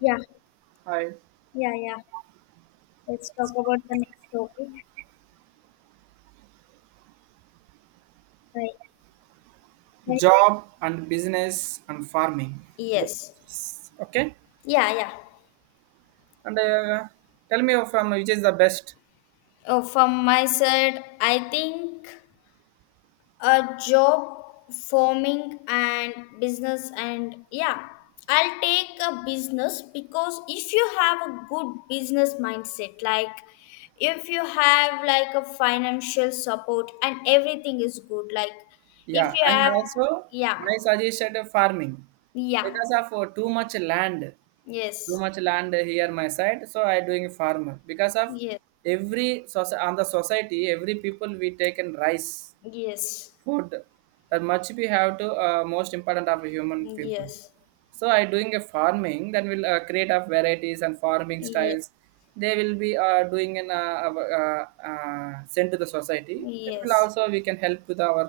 Yeah, Hi. yeah, yeah. Let's talk about the next topic. Right. right. Job and business and farming Yes. differences, okay. Yeah, yeah. and Tell me from which is the best. Oh, from my side, I think a job forming and business and yeah, I'll take a business because if you have a good business mindset, like if you have like a financial support and everything is good, like if Yeah, you and have also yeah, my suggested farming yeah, because of too much land. too yes, much land here my side, so I doing farm because of yes, every on the society every people we take in rice yes. food. That much we have to, most important of human people. Yes, So I doing a farming, then we'll create of varieties and farming yes, styles. They will be doing in sent to the society. That will yes. also we can help with our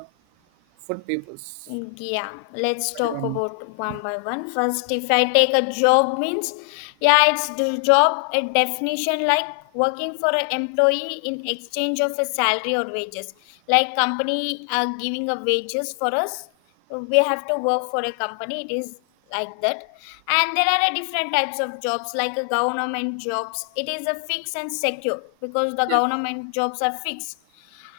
food peoples. Yeah, let's talk What? about one by one. First, if I take a job means, yeah, it's the job a definition like working for an employee in exchange of a salary or wages. Like company are giving a wages for us, we have to work for a company. It is like that. And there are a different types of jobs like a government jobs. It is a fixed and secure because the Yes, government jobs are fixed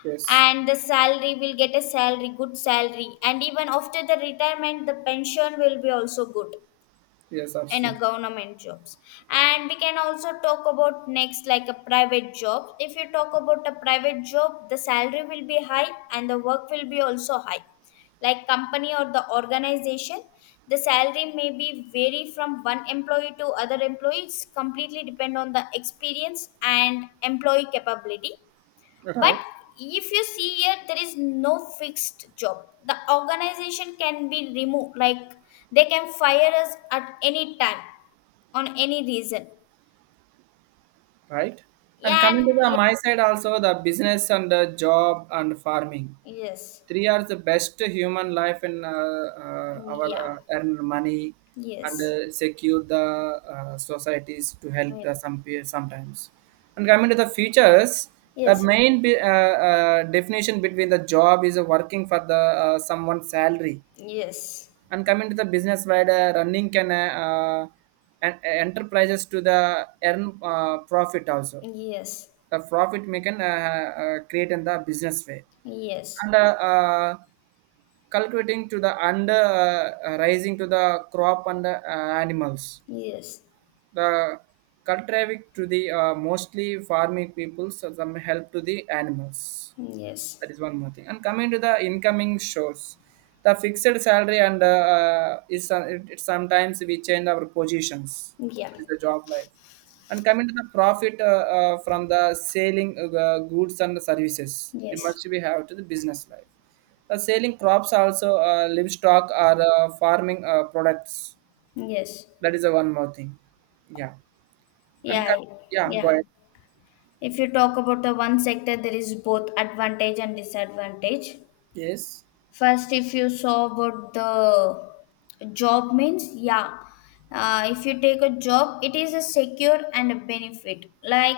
yes, and the salary will get a salary good salary and even after the retirement the pension will be also good yes, in a absolutely, government jobs and we can also talk about next like a private job if you talk about a private job the salary will be high and the work will be also high like company or the organization the salary may be vary from one employee to other employees completely depend on the experience and employee capability but right. if you see here, there is no fixed job. The organization can be removed, like they can fire us at any time on any reason. Right? And coming And to the yeah, my side also, the business and the job and farming, yes, three are the best human life in our yeah, earn money, and yes, uh, secure the societies to help yeah, the some peers sometimes. And coming to the futures, yes, the yes, yes, main definition between the job is working for the someone's salary, yes, and coming to the business side, running can. Enterprises to the earn profit also, yes, yes, the profit making create in the business way, and cultivating to the under rising to the crop and animals, the cultivated to the mostly farming people, so some help to the animals. That is one more thing. And coming to the incoming shores, the fixed salary and is it sometimes we change our positions. yeah, That is the job life. And coming to the profit from the selling goods and services, we yes, must we have to the business life. The selling crops also livestock or farming products. yes, That is the one more thing. Yeah. And yeah, yeah, go yeah. ahead. If you talk about the one sector, there is both advantage and disadvantage. Yes, First, if you saw about the job means, yeah. If you take a job, it is a secure and a benefit. Like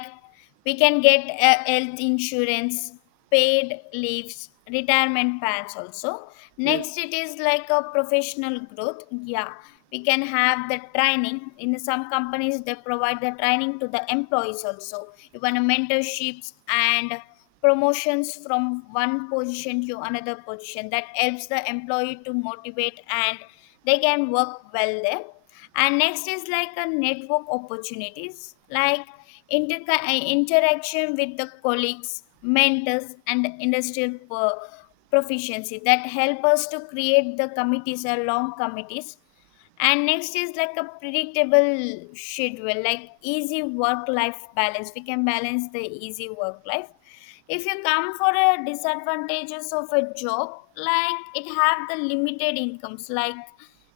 we can get a health insurance, paid leaves, retirement plans also. yes, Next, it is like a professional growth. Yeah, we can have the training. In some companies, they provide the training to the employees also. Even mentorships and promotions from one position to another position that helps the employee to motivate and they can work well there and next is like a network opportunities like interaction with the colleagues mentors and industrial proficiency that help us to create the committees or long committees and next is like a predictable schedule like easy work life balance we can balance the easy work life if you come for a disadvantages of a job like it have the limited incomes like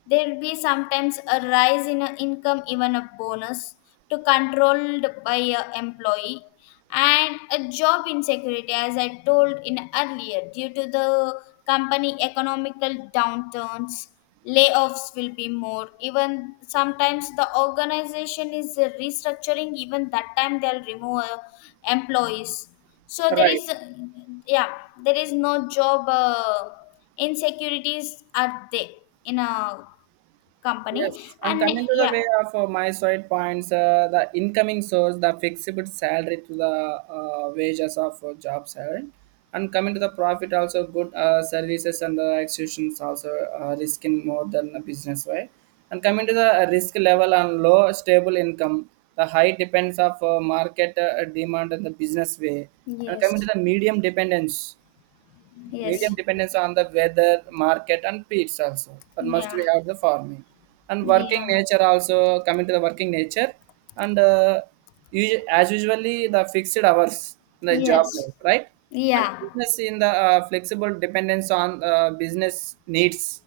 there'll be sometimes a rise in a income even a bonus to controlled by a employee and a job insecurity as I told in earlier due to the company economical downturns layoffs will be more even sometimes the organization is restructuring even that time they'll remove employees so there right. is yeah there is no job insecurities are there in a company Yes, and and coming to the way yeah of my side points, the incoming source, the fixable salary to the wages of job salary, and coming to the profit also good services and the executions also risking more than the business, right. And coming to the risk level and low stable income, the high depends of market demand and the business way, and coming to yes the medium dependence. Medium yes dependence on the weather, market, and peats also. But must yeah we have the farming and working yeah nature also, coming to the working nature and as usually the fixed hours in the job yes life, right? And yeah business in the flexible dependence on business needs.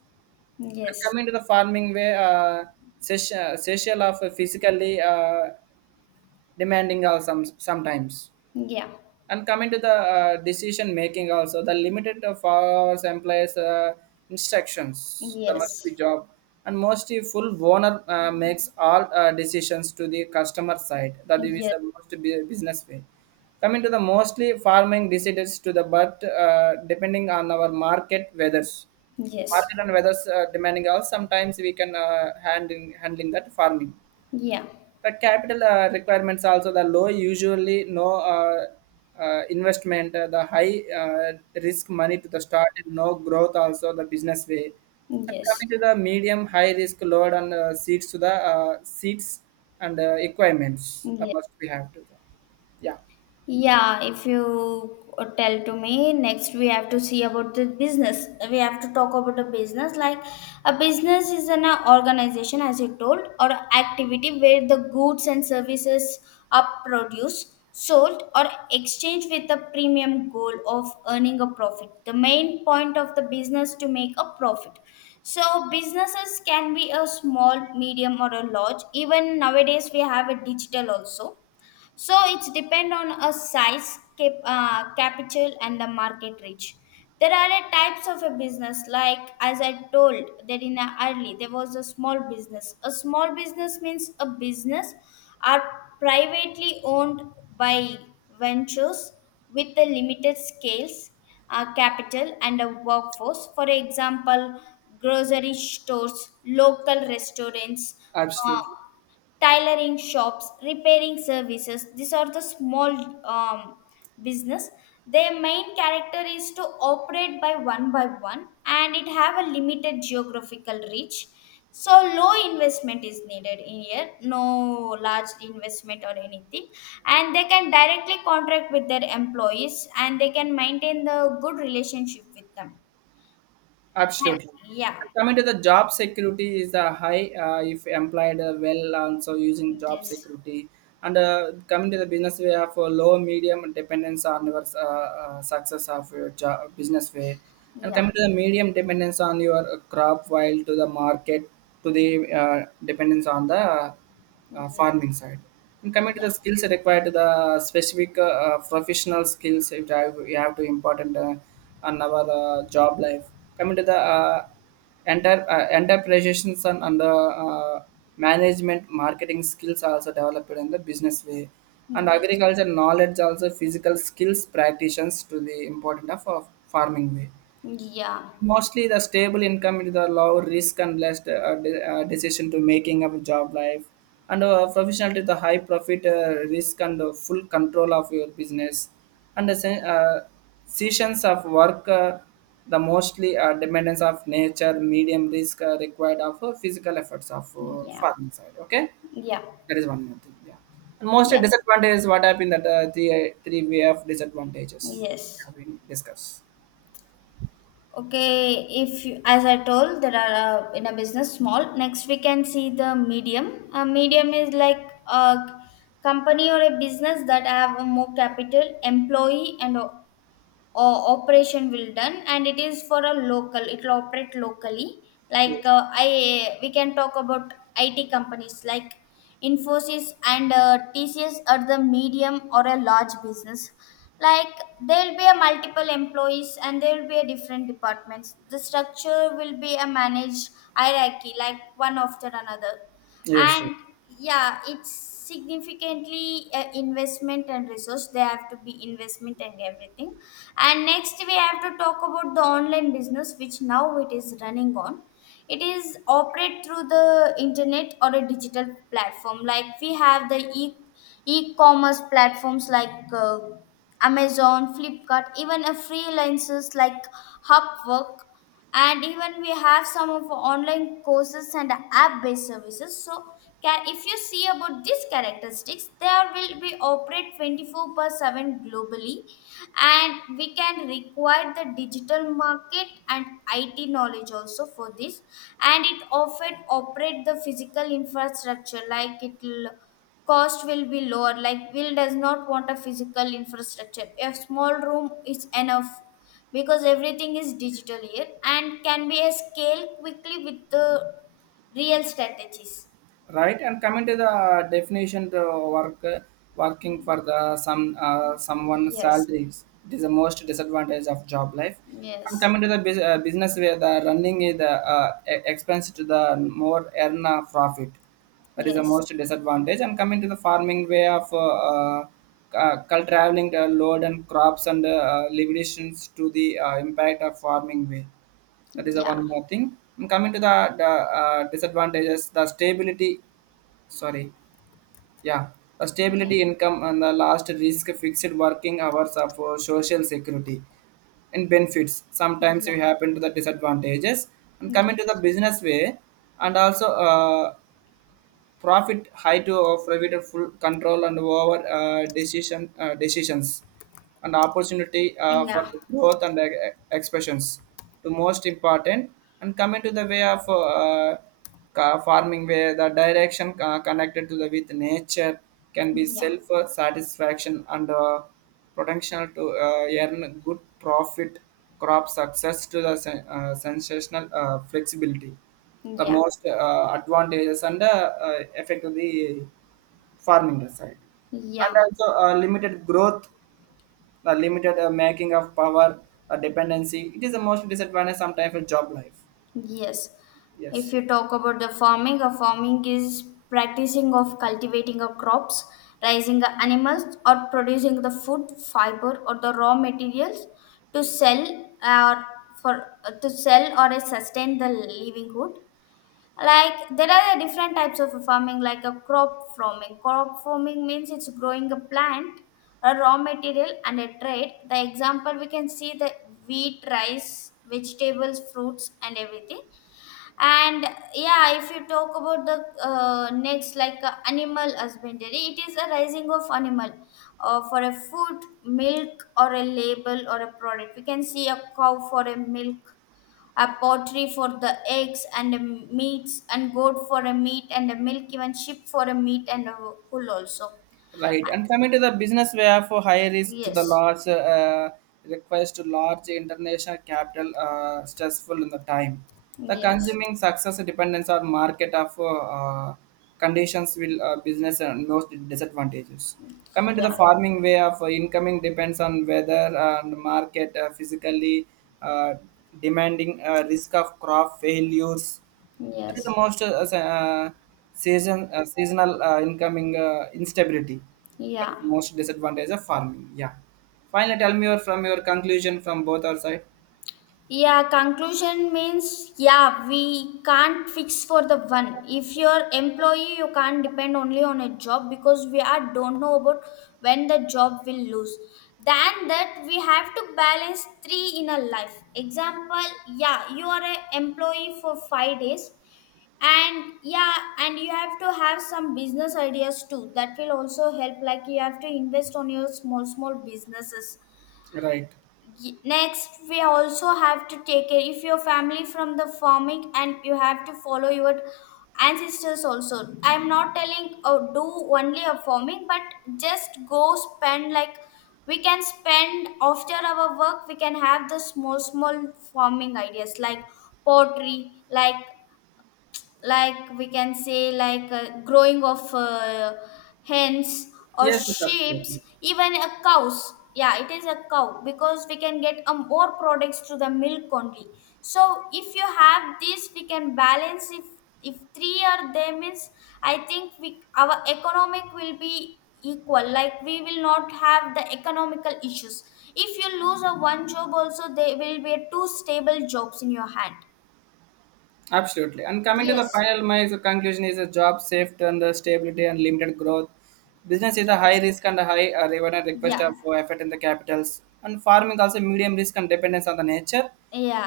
And yes coming to the farming way, session of physically demanding also sometimes, yeah and coming to the decision making also, the limited of hours employees instructions the must be yes job, and mostly full owner makes all decisions to the customer side, that is yes the most business way. Coming to the mostly farming decisions to the, but depending on our market weathers, yes market and weathers demanding also, sometimes we can handling that farming, yeah yes the capital requirements also the low usually no investment, the high risk money to the start and no growth also the business way. And yes, coming to the medium high risk load and seats to the seats and equipments yes. must we have to the, yeah, Yeah, if you tell to me, next we have to see about the business. We have to talk about the business. Like a business is an organization, as you told, or activity where the goods and services are produced, sold, or exchanged with a premium goal of earning a profit. The main point of the business to make a profit. So businesses can be a small, medium, or a large. Even nowadays, we have a digital also so it's depend on a size capital and the market reach there are a types of a business like as I told that in a early there was a small business means a business are privately owned by ventures with a limited scales capital and a workforce for example grocery stores local restaurants uh, absolutely. tailoring shops, repairing services. These are the small um, business. Their main character is to operate by one, and it have a limited geographical reach. So low investment is needed in here, no large investment or anything, and they can directly contract with their employees, and they can maintain the good relationship with them. Yeah. Absolutely. yeah And coming to the job security is the high, if employed well also using job Yes. security, and coming to the business way of low medium dependence on your success of your job, business way, and Yeah. coming to the medium dependence on your crop while to the market, to the dependence on the Yes. farming side. And coming to the Yeah. skills required, to the specific professional skills you have to important on our job life. Coming to the enterprises and the uh, management marketing skills are also developed in the business way. And Yes. agriculture knowledge also, physical skills practitioners to the important of farming way. Yeah, Mostly the stable income is the low risk and less decision to making of job life, and professional to the high profit risk and full control of your business, and the sessions of work, the mostly dependence of nature medium risk required of physical efforts of yeah, farming side, okay. yeah, That is one more thing. Yeah. And mostly yeah, disadvantage is what happened that three way of disadvantages yes. have been discussed. Okay, if you, as I told, there are in a business small. Next, we can see the medium. A medium is like a company or a business that have more capital, employee, and all Or operation will done and it is for a local it will operate locally like Yes, I we can talk about it companies like infosys and tcs are the medium or a large business like there will be a multiple employees and there will be a different departments the structure will be a managed hierarchy like one after another yes, and yeah it's significantly investment and resource they have to be investment and everything and next we have to talk about the online business which now it is running on it is operate through the internet or a digital platform like we have the e e-commerce platforms like amazon flipkart even a freelancers like upwork and even we have some of online courses and app-based services so can, if you see about these characteristics there will be operate 24 per 7 globally and we can require the digital market and IT knowledge also for this and it often operate the physical infrastructure like it will cost will be lower like will does not want a physical infrastructure a small room is enough because everything is digital here and can be a scale quickly with the real strategies right, and coming to the definition, the work working for the some someone yes salaries, it is the most disadvantage of job life, and yes coming to the business where the running is the expense to the more earn a profit, that is the yes most disadvantage, and coming to the farming way of traveling the load and crops and limitations to the impact of farming way, that is the yeah one more thing, and coming to the disadvantages, the stability, sorry, yeah, a yeah stability income and the last risk fixed working hours of social security and benefits, sometimes we yeah happen to the disadvantages, and coming to the yes business way and also profit high to of provided full control and over decisions and opportunity for Yeah, growth and expressions. The most important, and coming to the way of farming where the direction connected to the with nature, can be yeah, self satisfaction and potential to earn good profit, crop success to the sensational flexibility, the yeah, most advantages and effect of the farming side, yeah, and also limited growth, the limited making of power, dependency. It is the most disadvantage sometimes for job life. yes. If Yes. you talk about the farming, a farming is practicing of cultivating a crops, raising a animals, or producing the food, fiber, or the raw materials to sell or for to sell or sustain the livelihood. Like there are different types of farming like a crop farming means it's growing a plant a raw material and a trade the example we can see the wheat rice vegetables fruits and everything and yeah if you talk about the next like animal husbandry it is a raising of animal for a food milk or a label or a product we can see a cow for a milk a poultry for the eggs and the meats and goat for a meat and a milk even sheep for a meat and a wool also Right, and coming to the business where for higher risk to the yes large, requires to large international capital stressful in the time. The yes consuming success dependence on market of conditions will business and most disadvantages. Coming to the yeah farming way of incoming depends on weather and market, physically uh, demanding risk of crop failures, that is the yes most seasonal incoming instability. That yeah is the most disadvantage of farming. Yeah. Finally, tell me your, from your conclusion from both our side. Yeah, conclusion means yeah, we can't fix for the one. If you're employee, you can't depend only on a job because we are don't know about when the job will lose. Than that, we have to balance three in a life. Example, yeah, you are a employee for 5 days, and yeah, and you have to have some business ideas too. That will also help. Like you have to invest on your small businesses Right. Next we also have to take care if your family from the farming and you have to follow your ancestors also I'm not telling oh, do only a farming but just go spend like we can spend after our work we can have the small farming ideas like pottery like we can say like growing of hens or Yes, yes, sheep absolutely. even a cows yeah it is a cow because we can get a more products to the milk only so if you have this we can balance if three are there means I think we our economic will be equal like we will not have the economical issues if you lose a one job also there will be a two stable jobs in your hand Absolutely. And coming to the yes final, my conclusion is a job safe and the stability and limited growth. Business is a high yes risk and a high revenue request Yeah. of effort in the capitals. And farming also medium risk and dependence on the nature.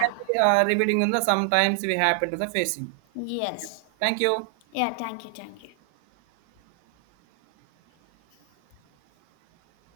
Can be repeating in the sometimes we happen to the facing. Yes. Thank you. Yeah. Thank you. Thank you.